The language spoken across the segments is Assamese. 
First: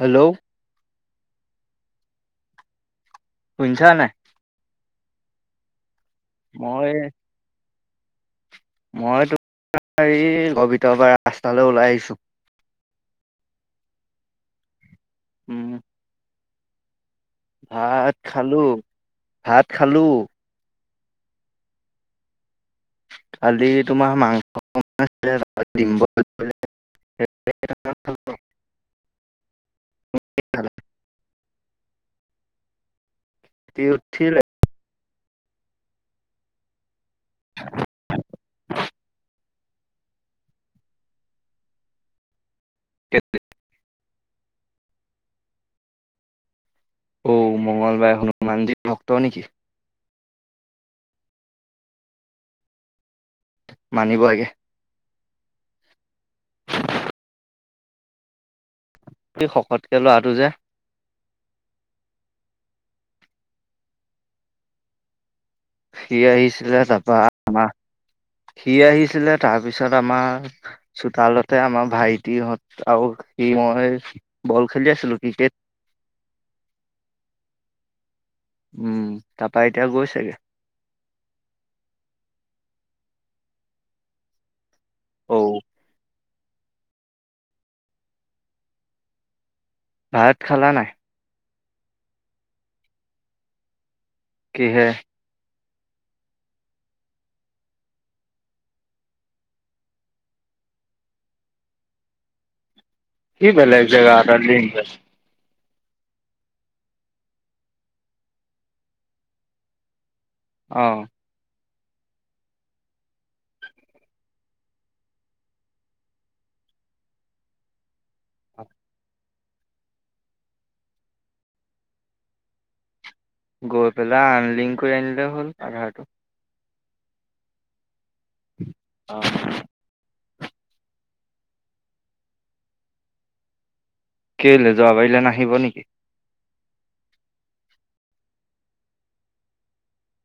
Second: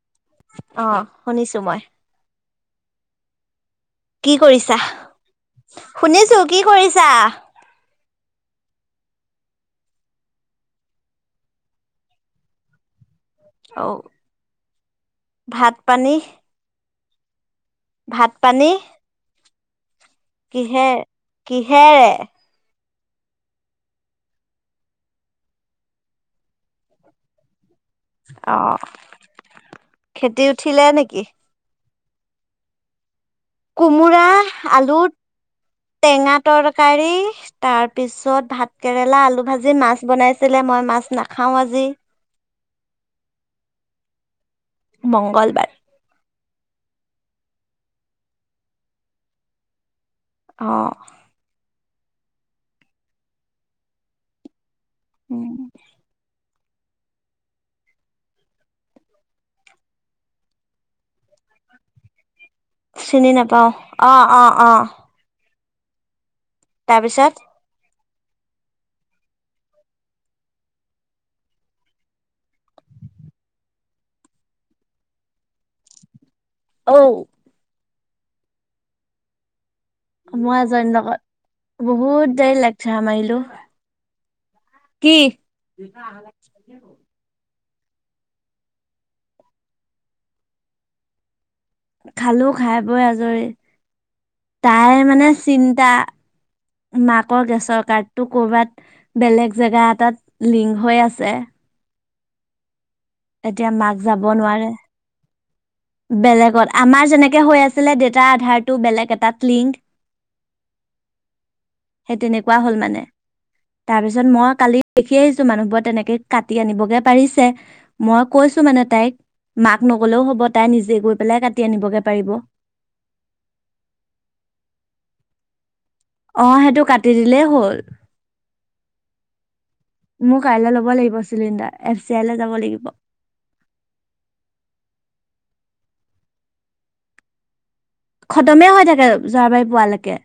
হেল্ল' অ শুনিছো মই শুনিছা নাই? কি কৰিছা শুনিছো কি মই কৰিছা মই তোমাৰ এই ঘৰৰ ভিতৰৰ পৰা ৰাস্তালৈ ওলাই আহিছো অ উম, ভাত পানী ভাত খালো ভাত খ কিহে কিহেৰে কালি তোমাৰ মাংস [unintelligible] অ খেতি উঠিলে নেকি কোমোৰা উঠিলে আলু টেঙা তৰকাৰী তাৰ পিছত ভাত কেৰেলা আলু ভাজি মাছ বনাইছিল লে মই মাছ নাখাওঁ আজি [unintelligible] মংগলবাৰ অ মঙ্লবাৰে হনুমানজীৰ ভক্ত নেকি অঁ মানিব লাগে উম এই শকতকে লৰাটো যে চিনি নাপাওঁ অ অ অ সি আহিছিলে তাৰপা তাৰপিছত আমাৰ সি আহিছিলে তাৰপিছত আমাৰ চোতালতে আমাৰ ভাইটিহঁত আৰু সি মই বল খেলি আছিলোঁ ক্ৰিকেট ঔ উম তাপাইত মই এজনী লগত বহুত দেৰি লেকচাৰ মাৰিলো কি অঔ ভাত খালা নাই? খালো খাই বৈ আজৰি কিহে? তাই মানে চিন্তা মাকৰ গেছৰ কাৰ্ডটো ক'বাত বেলেগ জেগা এটাত লিংক হৈ আছে কি এতিয়া বেলেগে মাক জেগা যাব এটাত লিংক নোৱাৰে হৈ আছে বেলেগত আমাৰ যেনেকে হৈ আছিলে দেতাৰ আধাৰটো বেলেগ এটাত লিংক অহ সেই তেনেকুৱা হল মানে তাৰ পিছত মই কালি দেখি আহিছো মানুহবোৰ তেনেকে কাটি আনিবগে পাৰিছে মই কৈ ছো মানে তাইক মাক নগলেও হ'ব তাই নিজে গৈ পেলাই কাটি আনিবগে পাৰিব গৈ পেলাই আনলিংক কৰি আনিলে হ'ল আধাৰটো অ সেইটো কাটি দিলেই হ'ল অহ মোৰ কাইলৈ ল'ব লাগিব চিলিণ্ডাৰ এফ চি আই লৈ যাব লাগিব কেইলৈ যোৱাবাৰিলে নাহিব নেকি? খতমে হৈ থাকে যোৱাবাৰী পোৱালৈকে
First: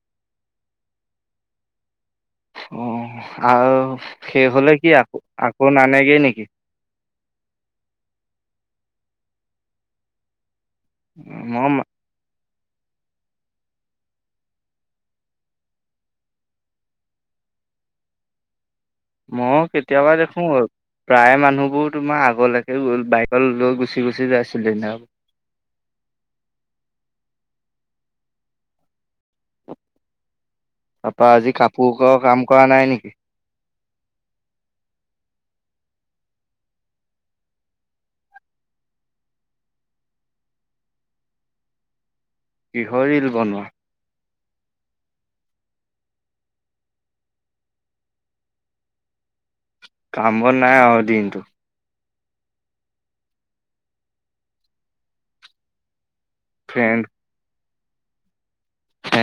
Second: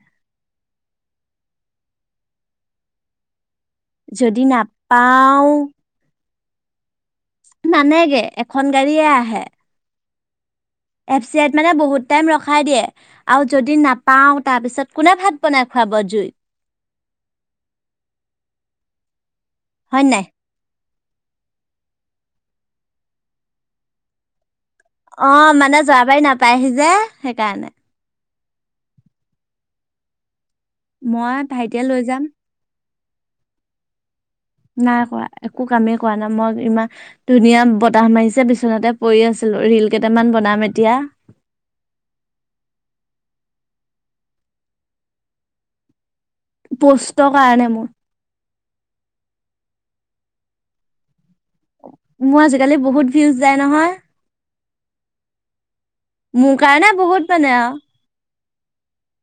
অ আৰু যদি শেষ হলে কি আকৌ নাপাও আকৌ নানেগে নেকি? নানেগে এখন গাড়ীয়ে আহে এফ চি আইত মই মানে বহুত টাইম ৰখে খাই দিয়ে আৰু যদি নাপাও তাৰ পিছত কোনে ভাত বনাই খুৱাব জুইত? মই হয় কেতিয়াবা নাই দেখো বাৰু। প্ৰায় মানুহবোৰ তোমাৰ আগলৈকে বাইক লৈ গুচি গুচি যাইছে। অ', মানে জৰাবাৰি নাপায়হি যে সেইকাৰণে। তাৰ পৰা মই আজি ভাইটিয়ে কাপোৰ লৈ ক' যাম কাম কৰা নাই নেকি? নাই কৰা একো কামেই কৰা নাই মই ইমান ধুনীয়া বতাহ মাৰিছে বিচনাতে পৰি আছোঁ। ৰিল কেইটামান বনাম এতিয়া। কিহৰ ৰিল বনোৱা? পষ্টৰ কাৰণে মোৰ। কামবন নাই আৰু দিনটো। মোৰ আজিকালি বহুত ভিউজ যায় নহয়। মোৰ কাৰণে বহুত মানে আও।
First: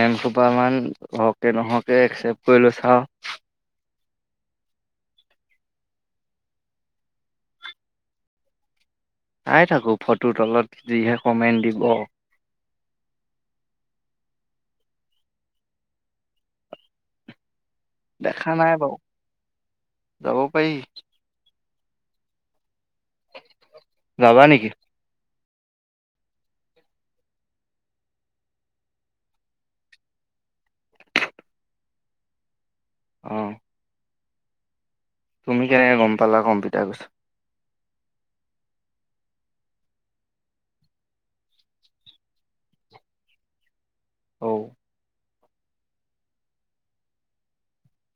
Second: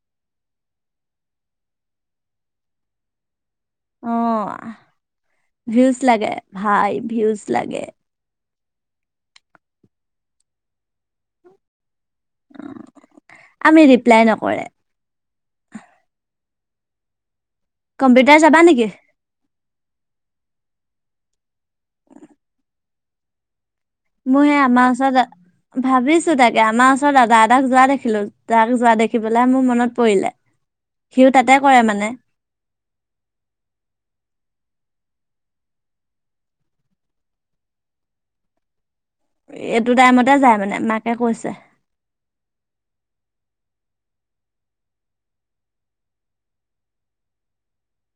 এম খোপামান হওকে নহওকে একচেপ্ট কৰি লৈছা আৰু। অ', ভিউজ লাগে ভাই ভিউজ লাগে। চাই থাকো ফটো তলত যিহে কমেণ্ট দিব। আমি ৰিপ্লাই নকৰে। কম্পিউটাৰ দেখা চাবা নাই নেকি বাৰু যাব পাৰি। যাবা মোৰ সে নেকি আমাৰ ওচৰত ভাবিছোঁ তাকে আমাৰ ওচৰত দাদা এটাক যোৱা দেখিলোঁ, তাক যোৱা দেখি পেলাই মোৰ মনত পৰিলে। সিও তাতে কৰে মানে। অ', তুমি কেনেকে গম পালা কম্পিউটাৰ এইটো টাইমতে যায় মানে মাকে কৈছে। ঔ',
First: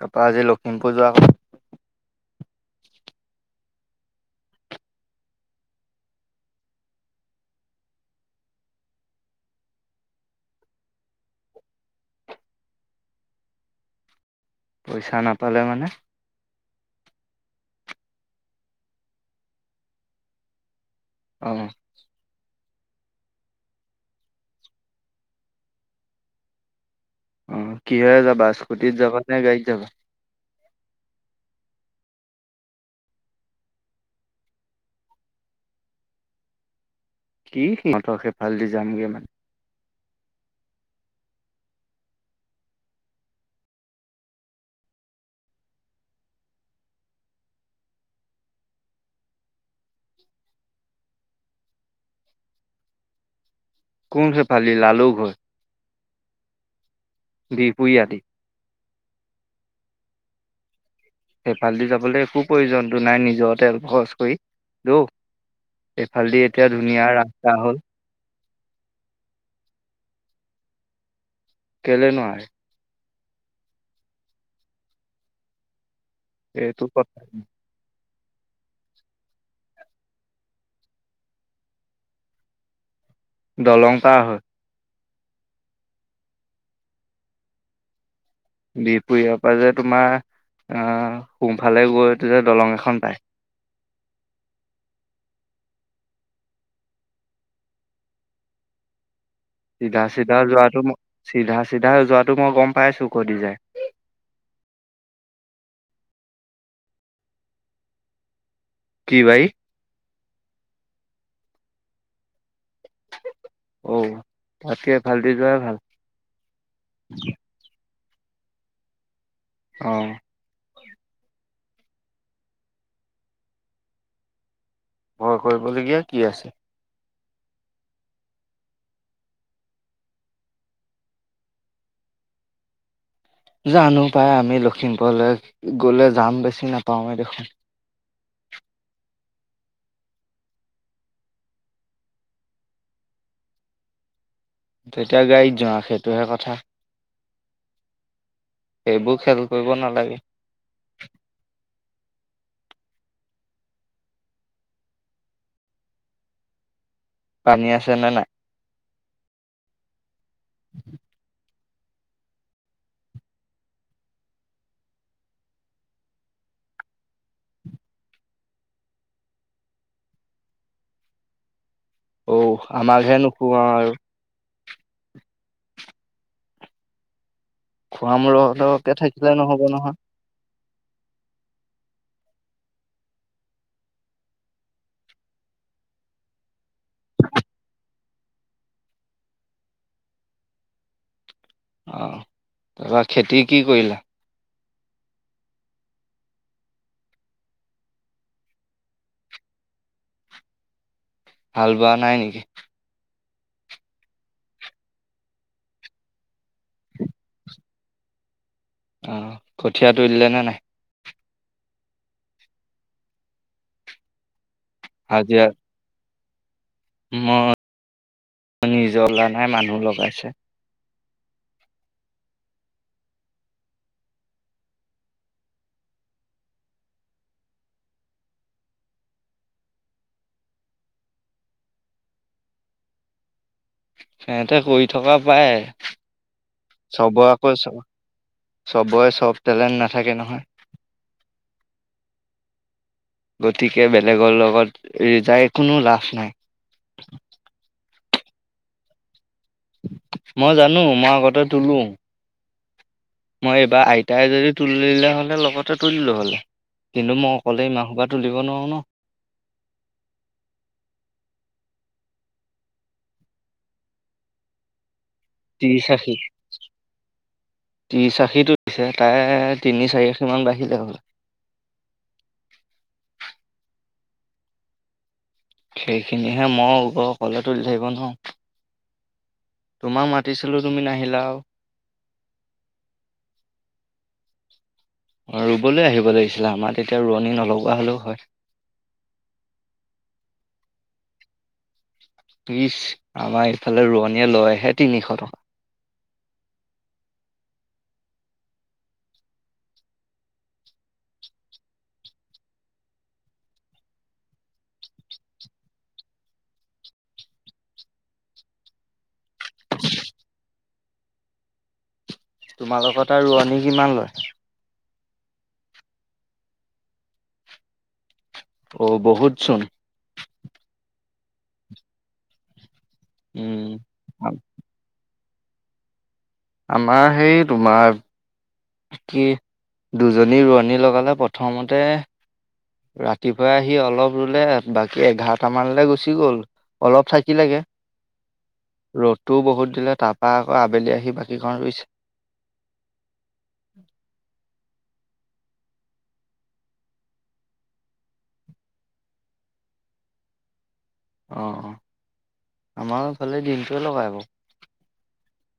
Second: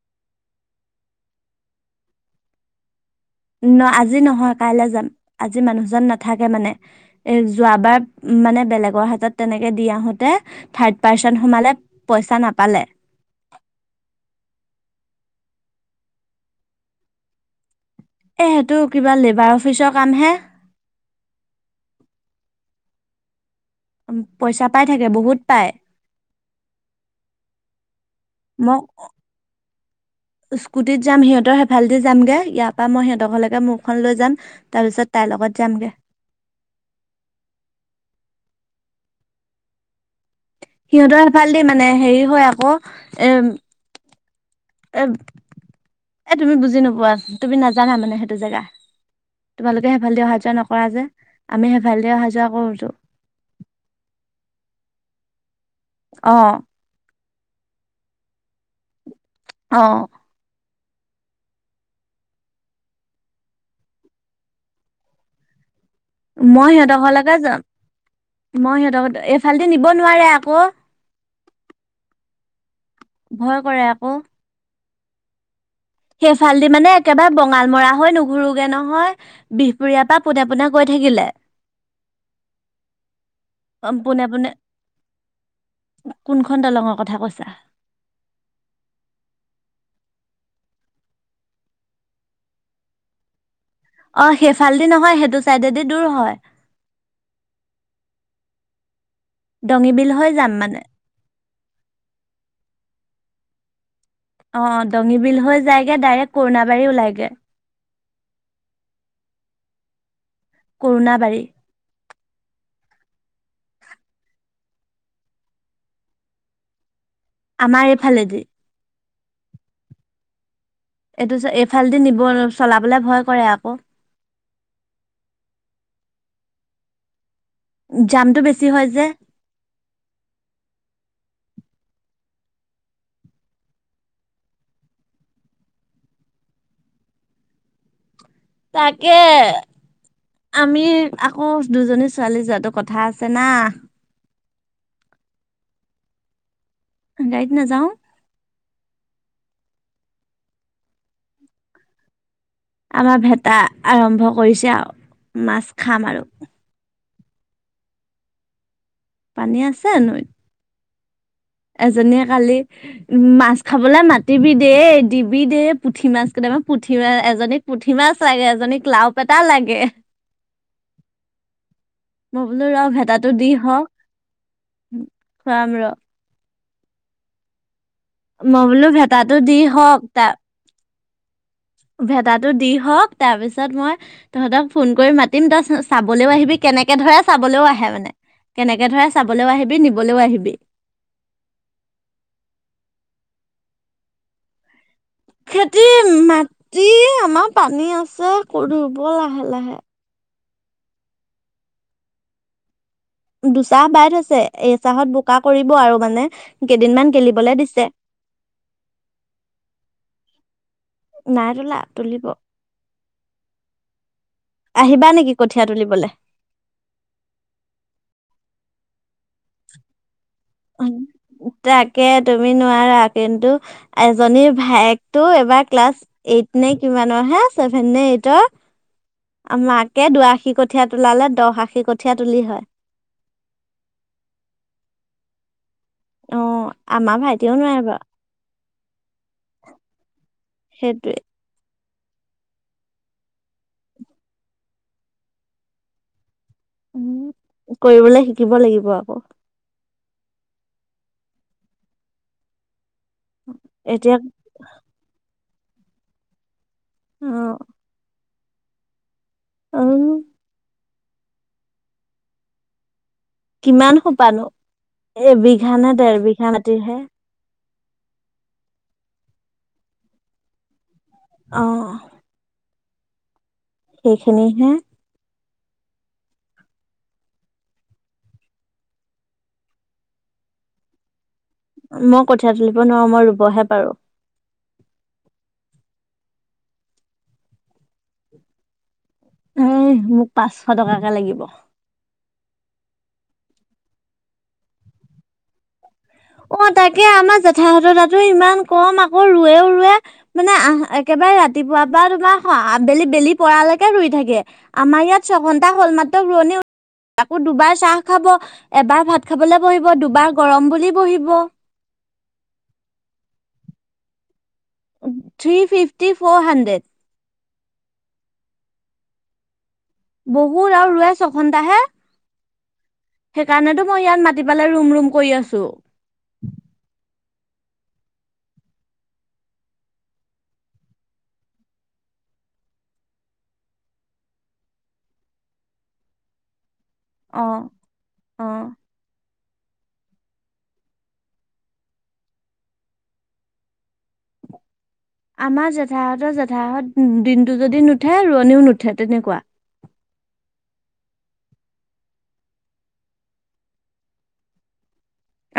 তাৰপৰা আজি লখিমপুৰ যোৱা না আজি নহয় কাইলে যাম আজি মানুহজন নাথাকে মানে এ যোৱাবাৰ মানে বেলেগৰ হাতত তেনেকে দি আহোঁতে থাৰ্ড পাৰ্চন সোমালে পইচা নাপালে। পইচা নাপালে মানে? এ সেইটো কিবা লেবাৰ অফিচৰ কামহে। অ', পইচা পাই থাকে বহুত পায়। অ', কি হয় যাবা মই স্কুটিত যাবা নে গাড়ীত যাবা? স্কুটিত যাম, সিহঁতৰ সেফালেদি যামগে ইয়াৰ পৰা মই সিহঁতৰলৈকে মোৰখন লৈ যাম, তাৰ পিছত তাইৰ লগত। কত যামগে। কি মত সেইফালে দি যামগে মানে। সিহঁতৰ এফাল দি মানে হেৰি হয় আকৌ এম এ এ তুমি বুজি নোপোৱা তুমি নাজানা মানে সেইটো জেগা। তোমালোকে হেফাল দি অহা যোৱা নকৰা যে, আমি হেফালদি অহা যোৱা কৰোহোঁ। কোন সেফালদি লালুক হৈ? অ', বিহপুৰী আদি অ', সেফালদি যাবলৈ একো প্ৰয়োজনতো নাই নিজৰ তেল খৰচ কৰি দৌ এইফালদি এতিয়া মই সিহঁতৰ ধুনীয়া ঘৰ লৈকে ৰাস্তা যাম, হ'ল মই সিহঁতক এইফালদি নিব নোৱাৰে আকৌ। কেলে নোৱাৰে? ভয় কৰে আকৌ। সেইফালদি এইটো মানে কথা একেবাৰে বঙালমৰা হৈ নু ঘুুৰোগে নহয় বিহপুৰীয়াৰ পৰা পোনে পোনে গৈ থাকিলে দলং পাৰ পোনে হয়। পোনে কোনখন দলঙৰ কথা কৈছা? বিহপুৰিয়াৰ পৰা যে তোমাৰ আ, সোফালে গৈটো যে দলং এখন পায়। অ, সেইফালেদি নহয়, সেইটো চাইডেদি দূৰ হয়। দঙি চিধা বিল হৈ চিধা যাম যোৱাটো মানে ম চিধা চিধা যোৱাটো মই গম পাইছো কৰ দি যাই। অ, দঙী বিল হৈ যায়গৈ, ডাইৰেক্ট কৰুণাবাৰী ওলাইগৈ। কি বাৰী? কৰুণাবাৰী। অ', তাতকে এই ফাল দি যোৱাই ভাল। আমাৰ এই ফালেদি? অ, এইটো যে এইফালেদি নিব, চলাবলে ভয় কৰে আকৌ। ভয় কৰিবলগীয়া কি আছে? জামটো বেছি হয় যে। জানো পাই, আমি লক্ষীমপুৰলৈ গলে যাম বেছি নাপাওঁৱে দেখোন। তাকে। আমি আকৌ দুজনী ছোৱালী যোৱাটো কথা আছে না। তেতিয়া গাড়ীত যোৱা, সেইটোহে কথা। গাড়ীত নাজাওঁ। সেইবোৰ খেল কৰিব নালাগে। আমাৰ ভেটা আৰম্ভ কৰিছে আৰু, মাছ খাম আৰু। পানী আছে নে নাই? পানী আছে নৈত। এজনীয়ে কালি উ মাছ খাবলৈ মাতিবি দেই, দিবি দেই, পুঠি মাছ কেইটা পুঠি মাছ, এজনীক পুঠি মাছ লাগে, এজনীক লাও পেটা লাগে। [inaudible] মই বোলো ৰ, আমাকহে ভেটাটো দি নোখোৱাও হওক, আৰু খুৱাম ৰ'। খোৱাম মই বোলো ৰহকে থাকিলে ভেটাটো দি নহব নহয় হওঁক, তাৰ ভেটাটো দি হওঁক, তাৰ পিছত মই তহঁতক ফোন কৰি মাতিম, তই চা-চাবলৈও আহিবি কে কেনেকে ধৰে চাবলৈও আহে মানে, কেনেকে ধৰে চাবলৈও আহিবি, নিবলৈও আহিবি। অহ', তাৰপৰা খেতি কি কৰিলা? খেতি, মাটি আমাৰ পানী আছে, কৰিব লাহে লাহে। হাল বোৱা নাই নেকি? দুচাহ বাই থৈছে। এইচাহত বোকা কৰিব আৰু মানে, কেইদিনমান গেলিবলৈ দিছে। অহ', কঠীয়া তুলিলে নে নাই? নাই তুলা, তুলিব। আহিবা নেকি, কঠীয়া তুলিবলে? ম [inaudible] নিজৰ লাইনহে মানুহ লগাইছে। তাকে, তুমি নোৱাৰা। কিন্তু এজনীৰ ভায়েকটো এইবাৰ ক্লাছ এই এইট নে কিমানৰ হে, ছেভেন নে এইটৰ মাকে দুআশী কঠীয়া তোলালে, দহ আশী কঠীয়া তুলি হয়। সিহঁতে কৰি থকা, পাৰে। অ আমাৰ চবৰে ভাইটিও আকৌ, নোৱাৰে বাৰু চ-চবৰে চব টেলেণ্ট নাথাকে নহয়। সেইটোৱেই। গতিকে, বেলেগৰ লগত ৰিযাই কোনো লাভ নাই। উম কৰিবলৈ শিকিব লাগিব আকৌ। মই জানো, মই আগতে তোলো। মই এইবাৰ এতিয়া আইতাই যদি তুলিলে হ'লে, লগতে তুলিলো হ'লে। কিন্তু অ মই অকলেই ইমান সোপা তুলিব নোৱাৰোঁ ন'। অও' কিমান সোপা নো? এবিঘা ত্ৰিশ নে ডেৰ বিঘা মাটিৰহে। ত্ৰিছ আশীটো তুলিছে, তাৰে তিনি চাৰি আশীমান বাঢ়িলে হলে। অহ', সেইখিনি হে। সেইখিনিহে মই [unintelligible] তুলি থাকিব নোৱাৰো। তোমাক মাতিছিলোঁ, তুমি নাহিলা আৰু। মই কঠিয়া তুলিব নোৱাৰো, মই ৰুবহে পাৰো। ৰুবলৈ আহিব লাগিছিলে, আমাৰ তেতিয়া ৰোৱনী নলগোৱা হ'লেও হয়। ওহ' মোক পাঁচশ টকাকে লাগিব। ইচ্, আমাৰ ইফালে ৰোৱনীয়ে লয় হে তিনিশ টকা। অ' তাকে আমাৰ জেঠাহঁতৰ তাতো ইমান কম, আকৌ ৰুৱেও ৰুৱে মানে আহ একে বাৰে ৰাতিপুৱা পৰা [unintelligible] আবেলি বেলি পৰালৈকে ৰুই থাকে। আমাৰ ইয়াত ছঘন্টা হ'ল মাত ৰোৱনী [inaudible] আকৌ দুবাৰ চাহ খাব, এবাৰ ভাত খাবলে বহিব, দুবাৰ গৰম বুলি বহিব। তোমালোকৰ তাত ৰোৱনী কিমান লয়? উম', থ্ৰী ফিফটি ফ'ৰ হান্ড্ৰেড। অ', বহুত চোন। বহুত আৰু ৰুৱে ছঘন্টা হে। সেইকাৰণেতো মই ইয়াত উম মাতি পেলাই ৰুম-ৰুম কৰি আছোঁ। আমাৰ সেই তোমাৰ কি? দুজনী ৰোৱনী লগালে প্ৰথমতে ৰাতিপুৱা আহি অলপ ৰুলে, বাকী এঘাৰটা মানলৈ গুচি গ'ল। অলপ থাকি অ লাগে, অ ৰ'দ টোও বহুত দিলে, তাৰপৰা আকৌ আবেলি আহি বাকীখন ৰুইছে। [unintelligible] আমাৰ জেঠাহঁতৰ জেঠাই দিনটো যদি নুঠে ৰোৱনিও নুঠে তেনেকুৱা অ, অ, আমাৰোফালে দিনটোৱে লগাই বাৰু।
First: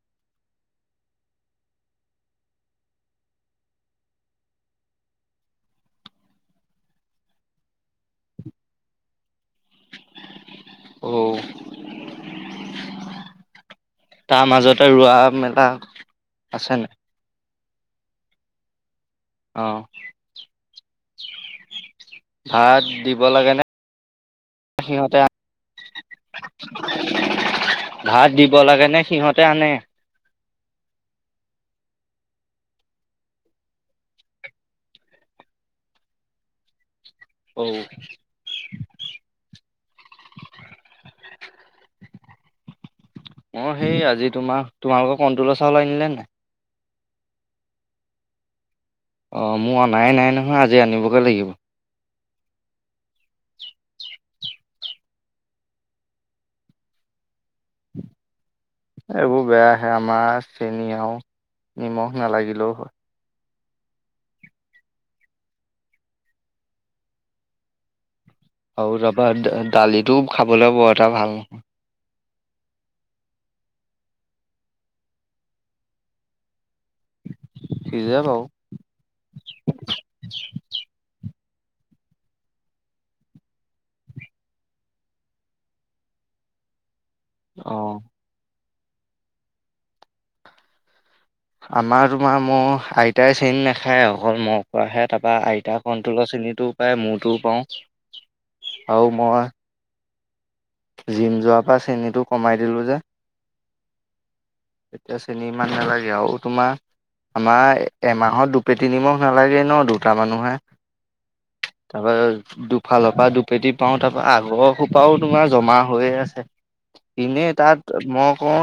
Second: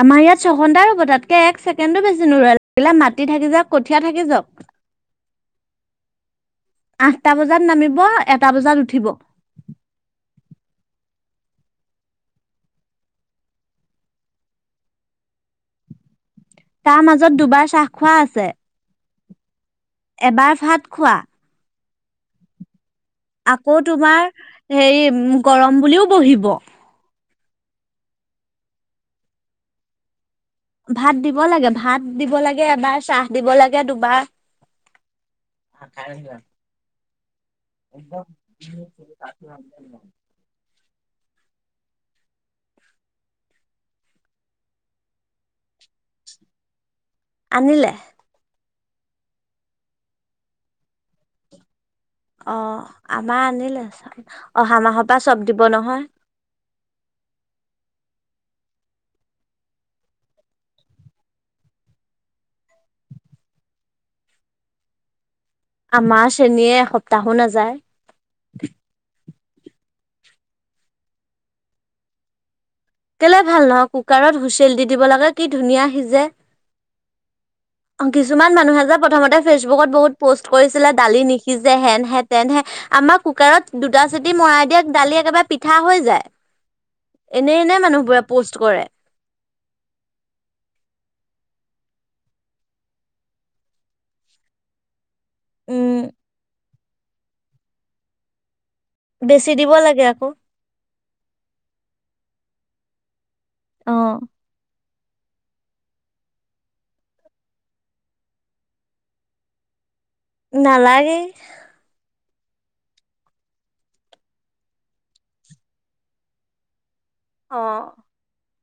আমাৰ ইয়াত ছঘণ্টাই ৰুব তাতকে এক ছেকেণ্ডো বেছি নুৰুৱে লাগিলে মাটি থাকি যাওক কঠীয়া থাকি যাওক। আঠটা বজাত নামিব এটা বজাত উঠিব। ঔ। তাৰ মাজতে ৰোৱা, মেলা আছে নাই তাৰ মাজত দুবাৰ চাহ খোৱা আছে। অ। এবাৰ ভাত খোৱা। ভাত দিব লাগে নে আকৌ তোমাৰ সিহঁতে হেৰি গৰম বুলিও বহিব। ভাত দিব লাগে নে? সিহঁতে আনে? ভাত দিব লাগে ভাত দিব লাগে এবাৰ চাহ দিব লাগে দুবাৰ। অ, খাই। [unintelligible] অ [unintelligible] অ, সেই আজি তোমাৰ তোমালোকৰ কণ্ট্ৰলৰ চাউল আনিলে নাই? আনিলে। অ, মোৰ অনাই নাই নহয় আজি আনিবগে লাগিব। অ, আমাৰ আনিলে চাউল, অহা মাহৰ পৰা চব দিব নহয়। এইবোৰ বেয়া আহে আমাৰ চেনি আৰু নিমখ নালাগিলেও হয়। আমাৰ চেণীয়ে এসপ্তাহো নাযায়। আৰু তাপা দালিটোও খাবলৈ বৰ এটা ভাল নহয়। কেলে ভাল নহয় কুকাৰত হুচেল দি দিব লাগে কি ধুনীয়া সিজে। অ, সিজে বাৰু কিছুমান মানুহে যে প্ৰথমতে ফেচবুকত বহুত পষ্ট কৰিছিলে দালি নিশি কি যে, হেন হে, তেন হে আমাৰ কুকাৰত দুটা চিটি মৰাই দিয়ে দালি একেবাৰে পিঠা হৈ যায়। [inaudible] এনেই, অ এনে মানুহবোৰে প'ষ্ট কৰে। আমাৰ তোমাৰ, মোৰ আইতাই চেনী নাখায় অকল ম, পৰা খত তাৰ পৰাৰা আইতা উম কন্তুল শ্ৰেণীটোও পায়, মূটোও পাওঁ। আৰু মই বেছি দিব লাগে, আকৌ। জিম যোৱাৰ পৰা চেনীটো কমাই দিলো যে। আহ। এতিয়া চিনি ইমান নালাগে আৰু তোমাৰ। আমাৰ এমাহত দুপেতি নিমাহ নালাগে ন, দু টা, মানুহে নালাগে। তাৰপা দুফালৰ পৰা দুপেটি পাও তাৰ পৰা, আগৰ সোপাও তোমাৰ জমা হৈয়ে আছে। এনেই অ তাত মই ক